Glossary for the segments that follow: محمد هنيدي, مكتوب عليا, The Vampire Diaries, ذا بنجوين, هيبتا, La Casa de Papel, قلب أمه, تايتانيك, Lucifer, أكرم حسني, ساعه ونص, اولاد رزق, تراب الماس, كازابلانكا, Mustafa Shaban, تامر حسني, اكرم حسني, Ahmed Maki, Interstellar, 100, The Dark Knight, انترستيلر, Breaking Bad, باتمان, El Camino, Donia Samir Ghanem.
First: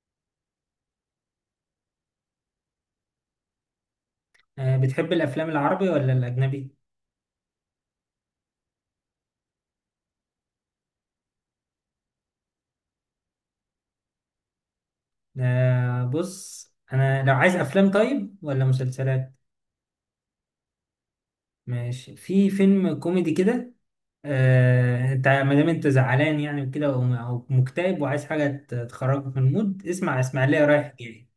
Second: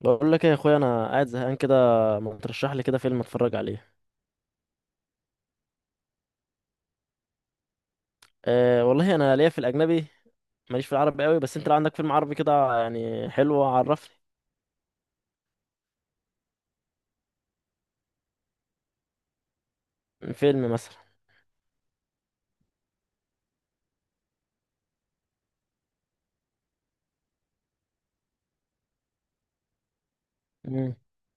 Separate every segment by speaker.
Speaker 1: بقول لك ايه يا اخويا، انا قاعد زهقان كده. ما ترشح لي كده فيلم اتفرج عليه؟
Speaker 2: بتحب الافلام العربي ولا الاجنبي؟
Speaker 1: أه والله انا ليا في الاجنبي. ماليش في العربي قوي، بس انت لو عندك فيلم عربي كده يعني حلو، عرفني.
Speaker 2: بص انا لو عايز افلام، طيب ولا مسلسلات؟
Speaker 1: فيلم مثلا.
Speaker 2: ماشي، في فيلم كوميدي كده. انت ما دام انت زعلان يعني وكده او مكتئب وعايز حاجه تخرجك من المود، اسمع اسماعيليه
Speaker 1: مم.
Speaker 2: رايح جاي.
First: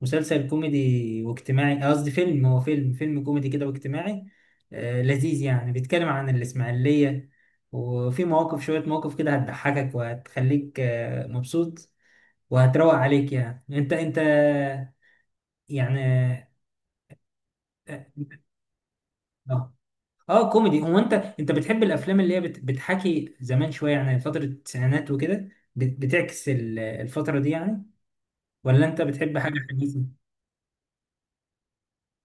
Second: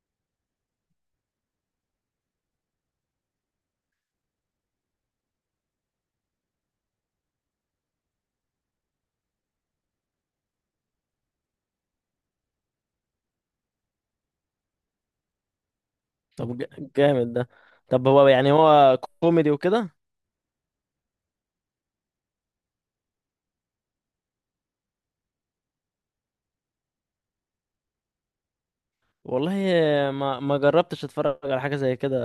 Speaker 2: مسلسل كوميدي واجتماعي، قصدي فيلم، هو فيلم كوميدي كده واجتماعي. لذيذ يعني، بيتكلم عن الاسماعيليه. وفي مواقف، شويه مواقف كده هتضحكك وهتخليك مبسوط. وهتروق عليك يعني. انت يعني.
Speaker 1: طب جامد ده. طب هو يعني هو كوميدي
Speaker 2: اه،
Speaker 1: وكده؟
Speaker 2: اه كوميدي. هو انت بتحب الافلام اللي هي بتحكي زمان، شويه يعني فتره التسعينات وكده، بتعكس الفتره دي يعني؟ ولا انت بتحب
Speaker 1: والله
Speaker 2: حاجه حديثه؟
Speaker 1: ما جربتش اتفرج على حاجه زي كده،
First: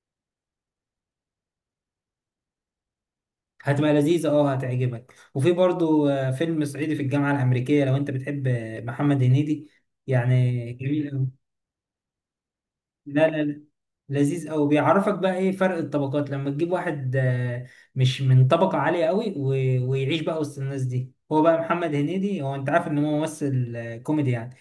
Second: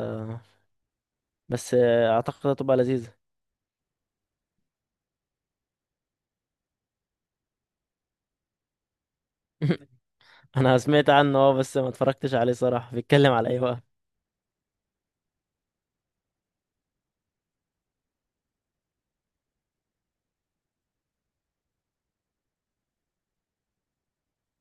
Speaker 1: بس اعتقد هتبقى لذيذه.
Speaker 2: هتبقى لذيذه، اه هتعجبك. وفي برضو فيلم صعيدي في الجامعه الامريكيه لو انت بتحب محمد هنيدي. يعني
Speaker 1: انا
Speaker 2: جميل
Speaker 1: سمعت
Speaker 2: قوي.
Speaker 1: عنه اه، بس ما اتفرجتش عليه صراحه.
Speaker 2: لا
Speaker 1: بيتكلم
Speaker 2: لا
Speaker 1: على ايه
Speaker 2: لا،
Speaker 1: بقى؟
Speaker 2: لذيذ قوي. بيعرفك بقى ايه فرق الطبقات لما تجيب واحد مش من طبقة عالية قوي ويعيش بقى وسط الناس دي. هو بقى محمد هنيدي، هو انت عارف ان هو ممثل كوميدي يعني،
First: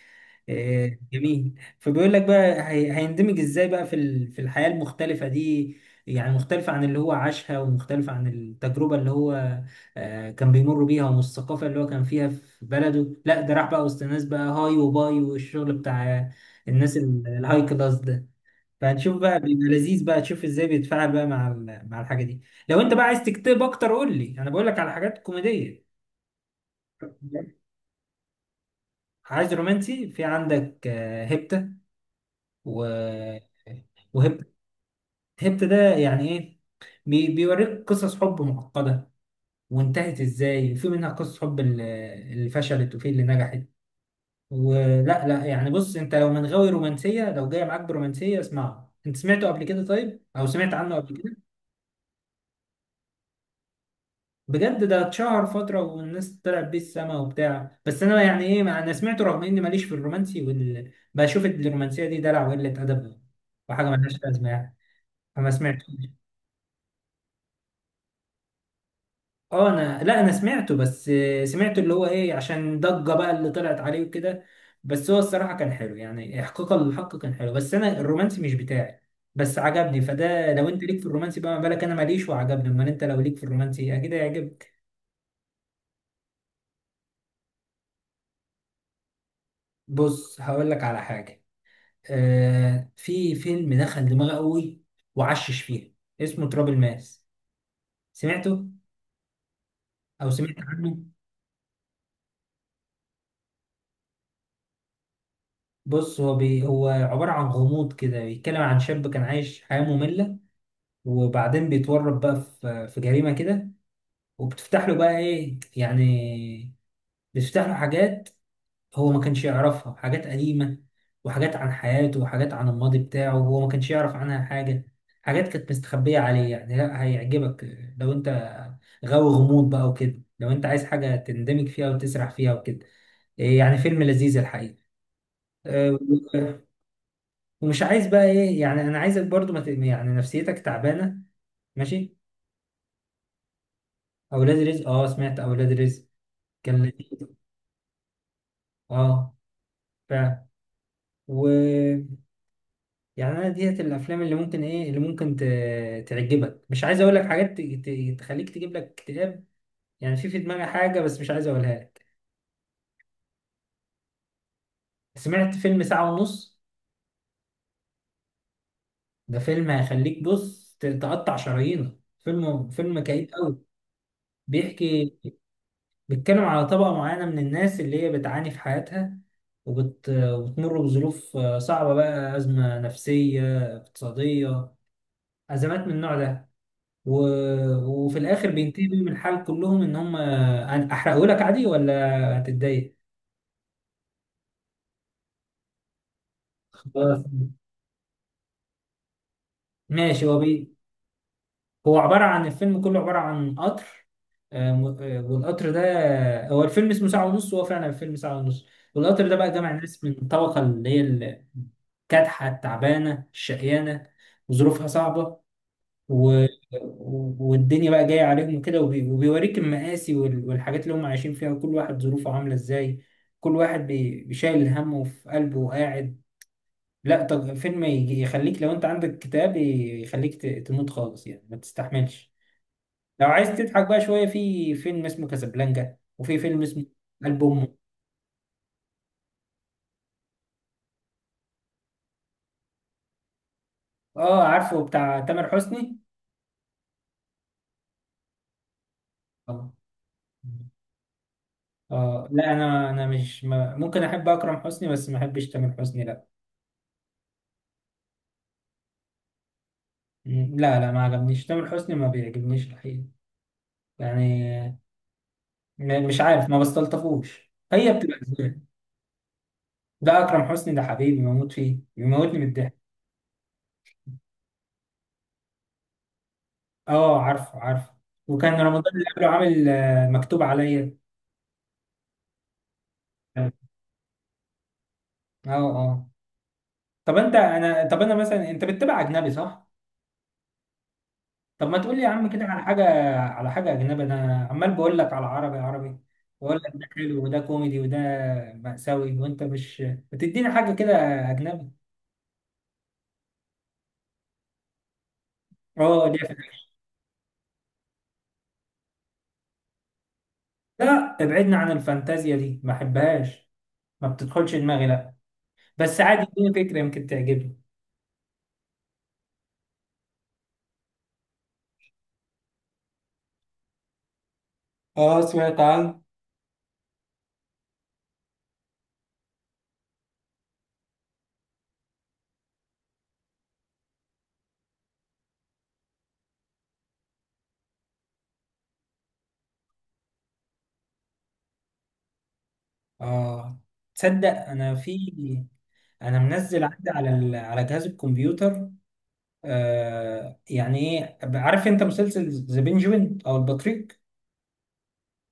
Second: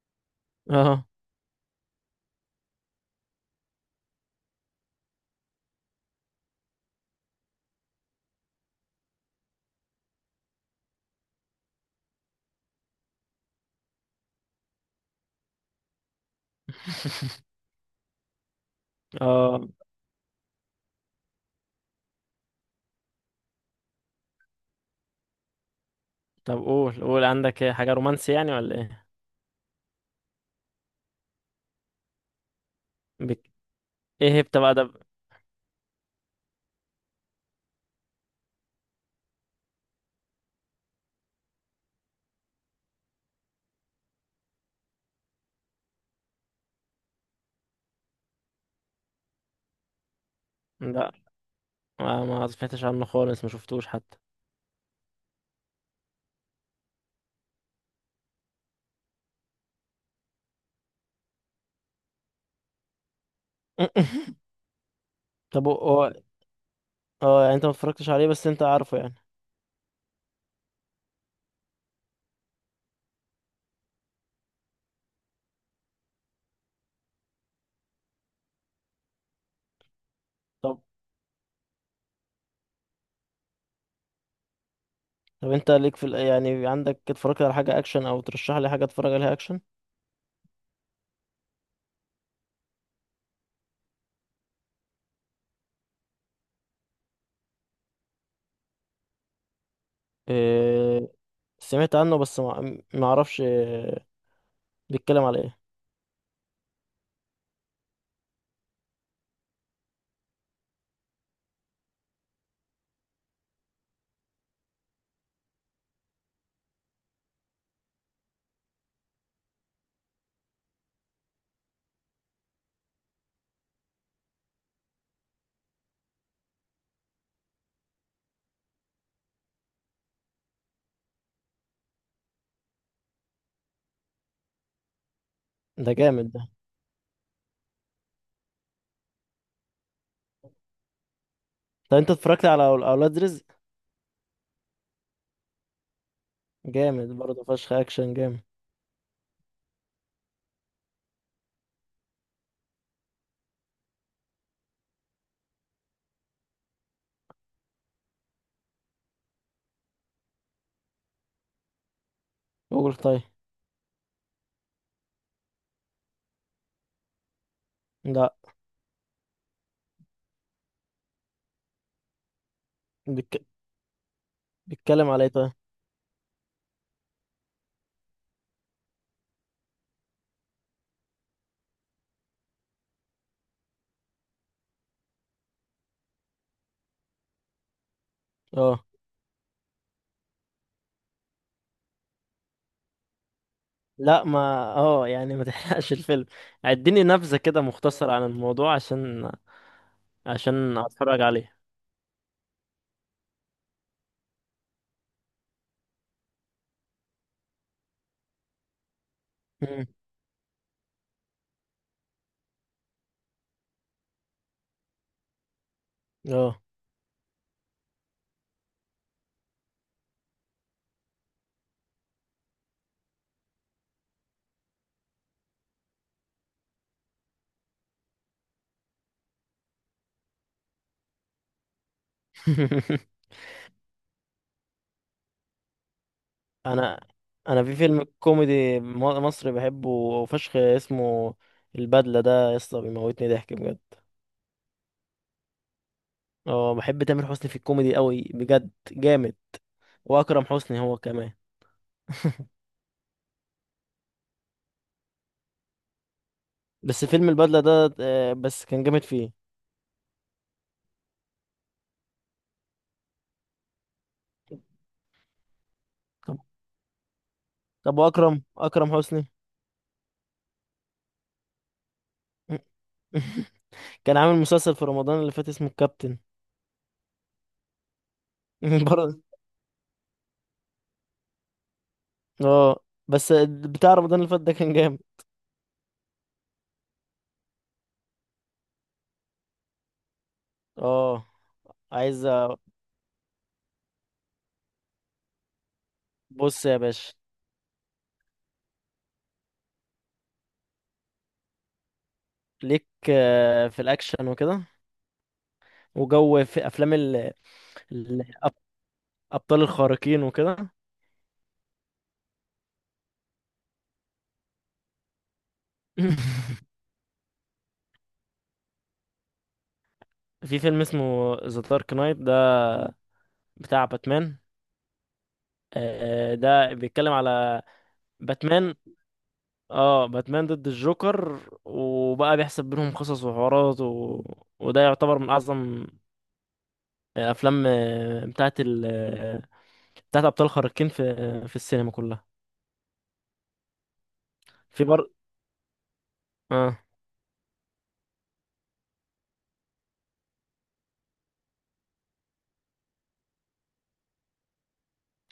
Speaker 1: اه
Speaker 2: جميل. فبيقول لك بقى هيندمج ازاي بقى في في الحياة المختلفة دي، يعني مختلفة عن اللي هو عاشها ومختلفة عن التجربة اللي هو كان بيمر بيها، ومن الثقافة اللي هو كان فيها في بلده. لا، ده راح بقى وسط الناس بقى هاي وباي والشغل بتاع الناس الهاي كلاس ده. فهنشوف بقى،
Speaker 1: اه.
Speaker 2: بيبقى لذيذ بقى، تشوف ازاي بيتفاعل بقى مع مع الحاجه دي. لو انت بقى عايز تكتب اكتر قول لي، انا بقول لك على حاجات كوميديه.
Speaker 1: طب قول، قول عندك إيه؟ حاجه رومانسي يعني ولا ايه؟
Speaker 2: عايز رومانسي؟ في عندك هيبتا و
Speaker 1: بك... ايه
Speaker 2: وهيبتا
Speaker 1: هبت بقى ده؟
Speaker 2: هيبتا ده يعني ايه؟ بيوريك قصص حب معقده، وانتهت ازاي، وفي منها قصص حب اللي فشلت وفي اللي نجحت ولا لا. يعني بص، انت لو من غاوي رومانسيه، لو جاي معاك برومانسيه اسمعه. انت سمعته قبل كده طيب، او سمعت عنه
Speaker 1: لا،
Speaker 2: قبل كده؟
Speaker 1: ما سمعتش عنه خالص، ما شفتوش حتى.
Speaker 2: بجد ده اتشهر فترة والناس طلعت بيه السما وبتاع، بس أنا يعني إيه، مع أنا سمعته رغم إني ماليش في الرومانسي بشوف الرومانسية دي دلع وقلة أدب وحاجة ملهاش لازمة يعني. فما
Speaker 1: طب هو
Speaker 2: سمعتوش.
Speaker 1: هو- اه، يعني انت ما اتفرجتش عليه بس انت عارفه يعني.
Speaker 2: أه أنا لا، أنا سمعته. بس سمعته اللي هو إيه، عشان ضجة بقى اللي طلعت عليه وكده. بس هو الصراحة كان حلو يعني، إحقاقا للحق كان حلو، بس أنا الرومانسي مش بتاعي. بس عجبني، فده لو
Speaker 1: طب
Speaker 2: أنت ليك في الرومانسي بقى، ما بالك أنا ماليش وعجبني؟ أمال أنت لو ليك في الرومانسي أكيد هيعجبك.
Speaker 1: طب انت ليك في يعني عندك اتفرجت على حاجة اكشن؟ او ترشح لي حاجة اتفرج عليها اكشن.
Speaker 2: بص هقول لك على حاجة، في فيلم دخل دماغي قوي وعشش فيها، اسمه تراب الماس. سمعته او سمعت عنه؟
Speaker 1: إيه... سمعت عنه بس ما اعرفش إيه، بيتكلم على ايه؟
Speaker 2: بص هو هو عبارة عن غموض كده، بيتكلم عن شاب كان عايش حياة مملة، وبعدين بيتورط بقى في جريمة كده، وبتفتح له بقى ايه يعني، بتفتح له حاجات هو ما كانش يعرفها، حاجات قديمة وحاجات عن حياته وحاجات عن الماضي بتاعه وهو ما كانش يعرف عنها حاجة، حاجات كانت مستخبية عليه يعني. لا هيعجبك لو انت غاوي غموض بقى وكده، لو انت عايز حاجة تندمج فيها وتسرح فيها وكده. إيه يعني، فيلم لذيذ الحقيقة. أه،
Speaker 1: ده جامد ده.
Speaker 2: و- ومش عايز بقى ايه يعني، انا عايزك برضو ما يعني نفسيتك تعبانة.
Speaker 1: طب انت
Speaker 2: ماشي.
Speaker 1: اتفرجت على اولاد رزق؟
Speaker 2: اولاد رزق، اه سمعت اولاد رزق، كان
Speaker 1: جامد
Speaker 2: لذيذ.
Speaker 1: برضه فشخ، اكشن جامد.
Speaker 2: اه فعلا. يعني انا ديت الافلام اللي ممكن ايه، اللي ممكن تعجبك. مش عايز اقول لك حاجات تخليك تجيب لك اكتئاب. يعني في دماغي حاجه بس مش عايز اقولها لك.
Speaker 1: قول طيب.
Speaker 2: سمعت فيلم ساعه ونص؟
Speaker 1: لا.
Speaker 2: ده فيلم هيخليك بص تقطع شرايينك، فيلم كئيب
Speaker 1: بيتك...
Speaker 2: قوي.
Speaker 1: بيتكلم
Speaker 2: بيحكي،
Speaker 1: على ايه؟
Speaker 2: بيتكلم على طبقه معينه من الناس اللي هي بتعاني في حياتها، وبتمر بظروف صعبه بقى، ازمه نفسيه، اقتصاديه، ازمات من النوع ده، و... وفي الاخر
Speaker 1: طيب.
Speaker 2: بينتهي بيهم الحال كلهم ان هم. احرقه لك عادي ولا هتتضايق؟
Speaker 1: لا، ما، اه يعني ما تحرقش الفيلم. اديني
Speaker 2: خلاص
Speaker 1: نبذة كده مختصر عن الموضوع عشان
Speaker 2: ماشي.
Speaker 1: عشان اتفرج عليه.
Speaker 2: هو عباره عن، الفيلم كله عباره عن قطر، والقطر ده هو الفيلم اسمه ساعه ونص، وهو فعلا الفيلم ساعه ونص. والقطر ده بقى جمع
Speaker 1: مم.
Speaker 2: ناس من الطبقه اللي هي كادحه، التعبانه، الشقيانه، وظروفها صعبه، و...
Speaker 1: اه.
Speaker 2: والدنيا بقى جاية عليهم كده، وبيوريك المآسي والحاجات اللي هم عايشين فيها، وكل واحد ظروفه عاملة ازاي، كل واحد بيشايل همه في قلبه وقاعد. لا طب فيلم يخليك، لو انت عندك كتاب يخليك تموت خالص يعني ما تستحملش. لو عايز تضحك بقى شوية، في فيلم اسمه كازابلانكا، وفي فيلم اسمه
Speaker 1: انا
Speaker 2: قلب
Speaker 1: انا
Speaker 2: أمه.
Speaker 1: في فيلم كوميدي مصري بحبه فشخ اسمه البدلة، ده يا اسطى بيموتني ضحك بجد.
Speaker 2: اه عارفه، بتاع تامر حسني.
Speaker 1: اه بحب تامر حسني في الكوميدي قوي بجد، جامد.
Speaker 2: اه
Speaker 1: واكرم حسني هو كمان.
Speaker 2: اه لا، انا مش ما... ممكن احب اكرم حسني بس ما احبش تامر حسني، لا.
Speaker 1: بس فيلم البدلة ده بس كان جامد فيه.
Speaker 2: مم. لا لا، ما عجبنيش تامر حسني، ما بيعجبنيش الحقيقة يعني. مش
Speaker 1: طب
Speaker 2: عارف، ما بستلطفوش، هي
Speaker 1: طب
Speaker 2: بتبقى
Speaker 1: واكرم،
Speaker 2: ازاي.
Speaker 1: اكرم حسني.
Speaker 2: ده أكرم حسني، ده حبيبي بموت فيه، بيموتني من الضحك.
Speaker 1: كان عامل مسلسل في رمضان اللي فات اسمه الكابتن.
Speaker 2: اه عارفه. وكان رمضان اللي
Speaker 1: برضه.
Speaker 2: قبله عامل مكتوب عليا.
Speaker 1: اه. بس
Speaker 2: اه،
Speaker 1: بتاع رمضان اللي فات ده كان جامد.
Speaker 2: اه. طب انت انا طب انا مثلا، انت بتتابع اجنبي صح؟
Speaker 1: اه.
Speaker 2: طب ما تقول لي يا
Speaker 1: عايز
Speaker 2: عم كده
Speaker 1: أ-
Speaker 2: على حاجة، على حاجة اجنبي. انا عمال بقول لك على عربي واقول
Speaker 1: بص
Speaker 2: لك
Speaker 1: يا
Speaker 2: ده
Speaker 1: باشا،
Speaker 2: حلو وده كوميدي وده مأساوي، وانت مش بتديني حاجة كده اجنبي.
Speaker 1: ليك في الاكشن وكده.
Speaker 2: اه ليه.
Speaker 1: وجو في افلام الابطال الخارقين وكده.
Speaker 2: لا ابعدنا عن الفانتازيا دي، ما احبهاش، ما بتدخلش دماغي، لا. بس عادي اديني فكرة يمكن تعجبني.
Speaker 1: في فيلم اسمه ذا دارك نايت ده، بتاع باتمان.
Speaker 2: اه سمعت عنه.
Speaker 1: ده بيتكلم على باتمان. اه باتمان ضد الجوكر، وبقى بيحسب بينهم قصص وحوارات وده يعتبر من اعظم افلام بتاعت ابطال خارقين في السينما كلها.
Speaker 2: اه تصدق انا
Speaker 1: في بر
Speaker 2: انا منزل
Speaker 1: اه
Speaker 2: عندي على على جهاز الكمبيوتر. يعني ايه، عارف انت مسلسل ذا بنجوين او البطريق؟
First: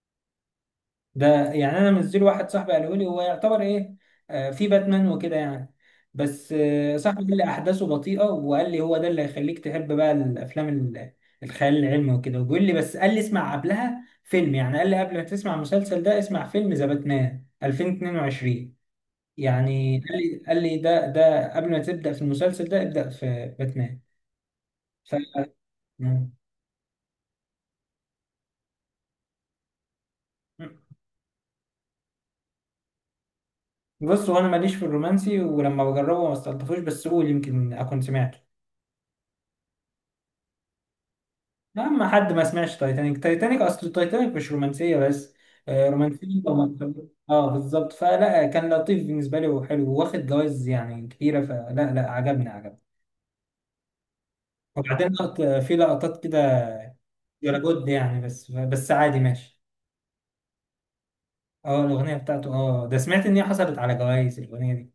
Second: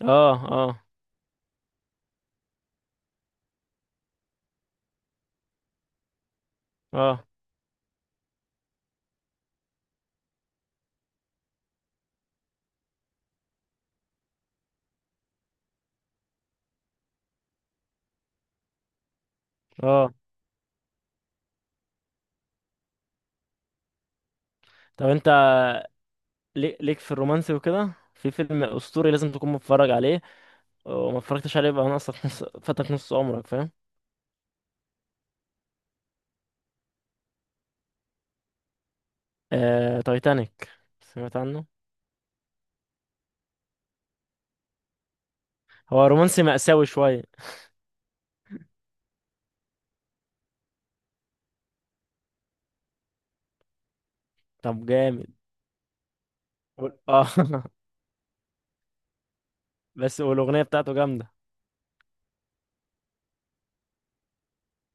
Speaker 1: اه اه
Speaker 2: ده يعني انا منزله، واحد صاحبي قاله لي هو يعتبر ايه، في باتمان وكده يعني. بس صاحبي
Speaker 1: اه
Speaker 2: قال لي احداثه بطيئه، وقال لي هو ده اللي هيخليك تحب بقى الافلام الخيال العلمي وكده، وبيقول لي، بس قال لي اسمع قبلها فيلم يعني، قال لي قبل ما تسمع المسلسل ده اسمع فيلم ذا باتمان 2022. يعني
Speaker 1: اه.
Speaker 2: قال لي، قال لي ده قبل ما تبدا في المسلسل ده ابدا في باتمان.
Speaker 1: طب
Speaker 2: ف
Speaker 1: انت
Speaker 2: مم.
Speaker 1: ليك في الرومانسي وكده، في فيلم اسطوري لازم تكون متفرج عليه وما اتفرجتش عليه. بقى ناقصك نص، فاتك نص عمرك، فاهم؟
Speaker 2: بص هو انا ماليش في الرومانسي ولما بجربه ما استلطفوش، بس قول يمكن اكون سمعت.
Speaker 1: تايتانيك، سمعت عنه؟
Speaker 2: لا، ما حد ما سمعش تايتانيك. تايتانيك اصل تايتانيك مش رومانسيه بس،
Speaker 1: هو
Speaker 2: رومانسيه
Speaker 1: رومانسي مأساوي
Speaker 2: ومكتوب.
Speaker 1: شويه،
Speaker 2: اه بالظبط، فلا كان لطيف بالنسبه لي وحلو، واخد جوائز يعني كتيره، فلا لا، عجبني.
Speaker 1: طب
Speaker 2: وبعدين
Speaker 1: جامد.
Speaker 2: في لقطات كده
Speaker 1: وال- اه
Speaker 2: ولا جد يعني، بس عادي ماشي.
Speaker 1: بس والاغنيه بتاعته جامده.
Speaker 2: اه الاغنيه بتاعته، اه ده سمعت ان هي حصلت على جوائز الاغنيه دي.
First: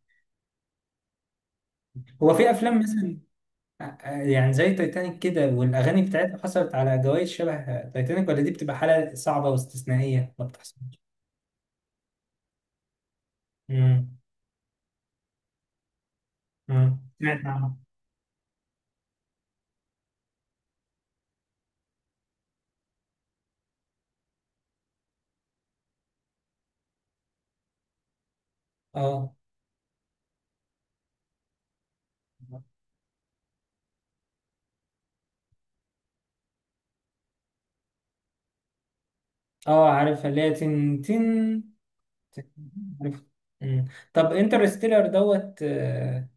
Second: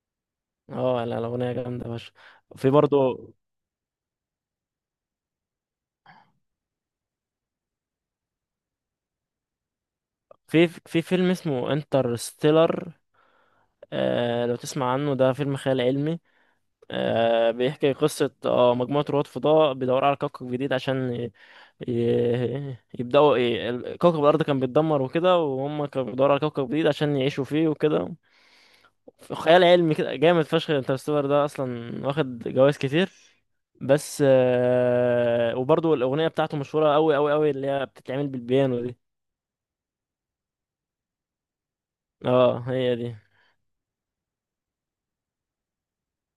Speaker 1: اه لا، الاغنيه جامده يا باشا.
Speaker 2: هو في
Speaker 1: في
Speaker 2: افلام
Speaker 1: برضه
Speaker 2: مثلا، يعني زي تايتانيك كده والاغاني بتاعتها حصلت على جوائز شبه تايتانيك، ولا دي بتبقى حاله صعبه واستثنائيه ما
Speaker 1: في
Speaker 2: بتحصلش؟
Speaker 1: في فيلم اسمه انترستيلر.
Speaker 2: امم،
Speaker 1: لو تسمع عنه، ده فيلم خيال علمي.
Speaker 2: سمعت عنها.
Speaker 1: بيحكي قصة مجموعة رواد فضاء بيدوروا على كوكب جديد عشان يبدأوا كوكب الأرض كان بيتدمر وكده، وهم كانوا بيدوروا على كوكب جديد عشان يعيشوا فيه وكده.
Speaker 2: اه
Speaker 1: خيال علمي كده جامد فشخ، انترستيلر ده أصلا واخد جوائز كتير، بس وبرضه الأغنية بتاعته مشهورة أوي أوي أوي، اللي هي بتتعمل بالبيانو دي.
Speaker 2: اه عارفها، اللي هي تن تن، تن-
Speaker 1: اه هي دي.
Speaker 2: عارف. مم. طب انترستيلر دوت آه،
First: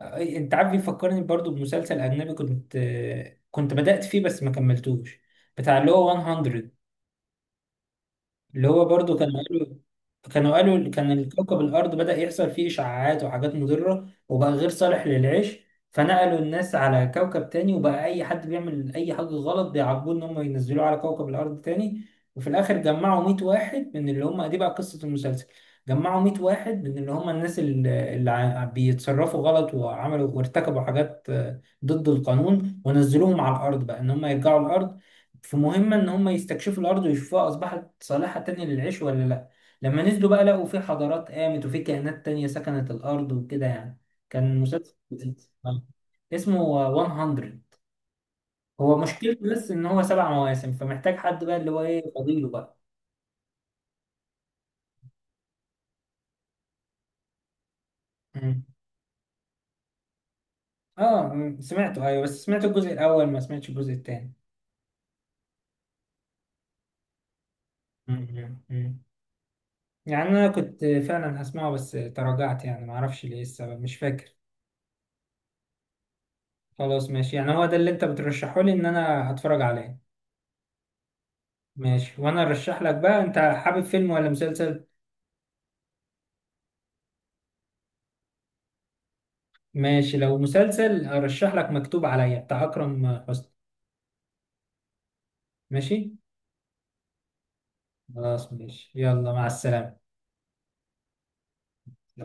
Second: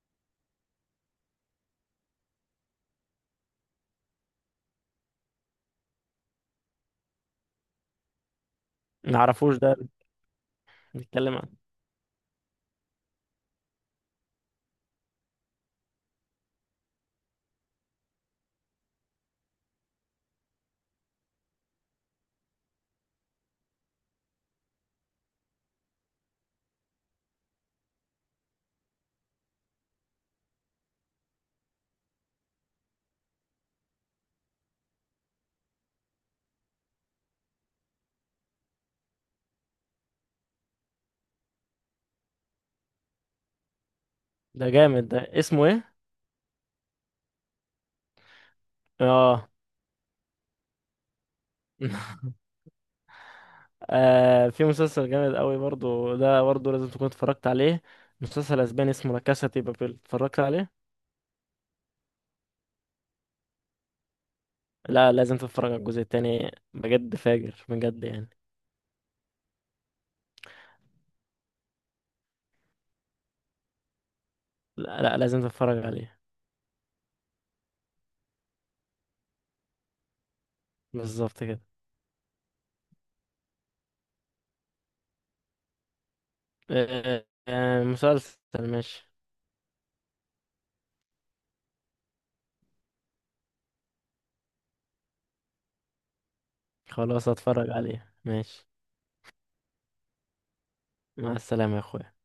Speaker 2: آه، انت عارف بيفكرني برضو بمسلسل اجنبي كنت كنت بدأت فيه بس ما كملتوش، بتاع اللي هو 100، اللي هو برضو كانوا
Speaker 1: معرفوش ده.
Speaker 2: قالوا، كانوا قالوا كان
Speaker 1: بيتكلم عن.
Speaker 2: الكوكب الأرض بدأ يحصل فيه إشعاعات وحاجات مضرة وبقى غير صالح للعيش، فنقلوا الناس على كوكب تاني، وبقى أي حد بيعمل أي حاجة غلط بيعاقبوه إن هم ينزلوه على كوكب الأرض تاني. وفي الآخر جمعوا 100 واحد من اللي هم، دي بقى قصة المسلسل، جمعوا 100 واحد من اللي هم الناس اللي بيتصرفوا غلط وعملوا وارتكبوا حاجات ضد القانون، ونزلوهم على الأرض بقى إن هم يرجعوا الأرض في مهمة إن هم يستكشفوا الأرض ويشوفوها أصبحت صالحة تاني للعيش ولا لأ. لما نزلوا بقى لقوا في حضارات قامت وفي كائنات تانية سكنت الأرض وكده يعني. كان
Speaker 1: ده
Speaker 2: مسلسل
Speaker 1: جامد ده،
Speaker 2: لذيذ.
Speaker 1: اسمه
Speaker 2: آه.
Speaker 1: ايه؟
Speaker 2: اسمه 100. هو
Speaker 1: اه.
Speaker 2: مشكلته بس إن هو سبع مواسم، فمحتاج حد بقى اللي هو إيه، فضيله بقى.
Speaker 1: في مسلسل جامد قوي برضو، ده برضو لازم تكون اتفرجت عليه. مسلسل
Speaker 2: مم.
Speaker 1: اسباني اسمه لا كاسا دي بابيل، اتفرجت عليه؟
Speaker 2: آه مم، سمعته أيوه، بس سمعت الجزء الأول ما سمعتش الجزء التاني.
Speaker 1: لا، لازم تتفرج على الجزء التاني بجد، فاجر بجد
Speaker 2: مم،
Speaker 1: يعني.
Speaker 2: مم، مم. يعني أنا كنت فعلا هسمعه بس تراجعت يعني، معرفش ليه السبب، مش فاكر.
Speaker 1: لا، لا، لازم تتفرج عليه.
Speaker 2: خلاص ماشي، يعني هو ده اللي أنت بترشحه لي إن أنا أتفرج عليه.
Speaker 1: بالظبط كده.
Speaker 2: ماشي، وانا ارشح لك بقى، انت حابب فيلم ولا مسلسل؟
Speaker 1: آه آه، مسلسل. ماشي.
Speaker 2: ماشي، لو مسلسل ارشح لك مكتوب عليا بتاع اكرم حسني. ماشي.
Speaker 1: خلاص هتفرج عليه،
Speaker 2: خلاص
Speaker 1: ماشي.
Speaker 2: ماشي، يلا مع السلامة.
Speaker 1: مع السلامة يا اخويا.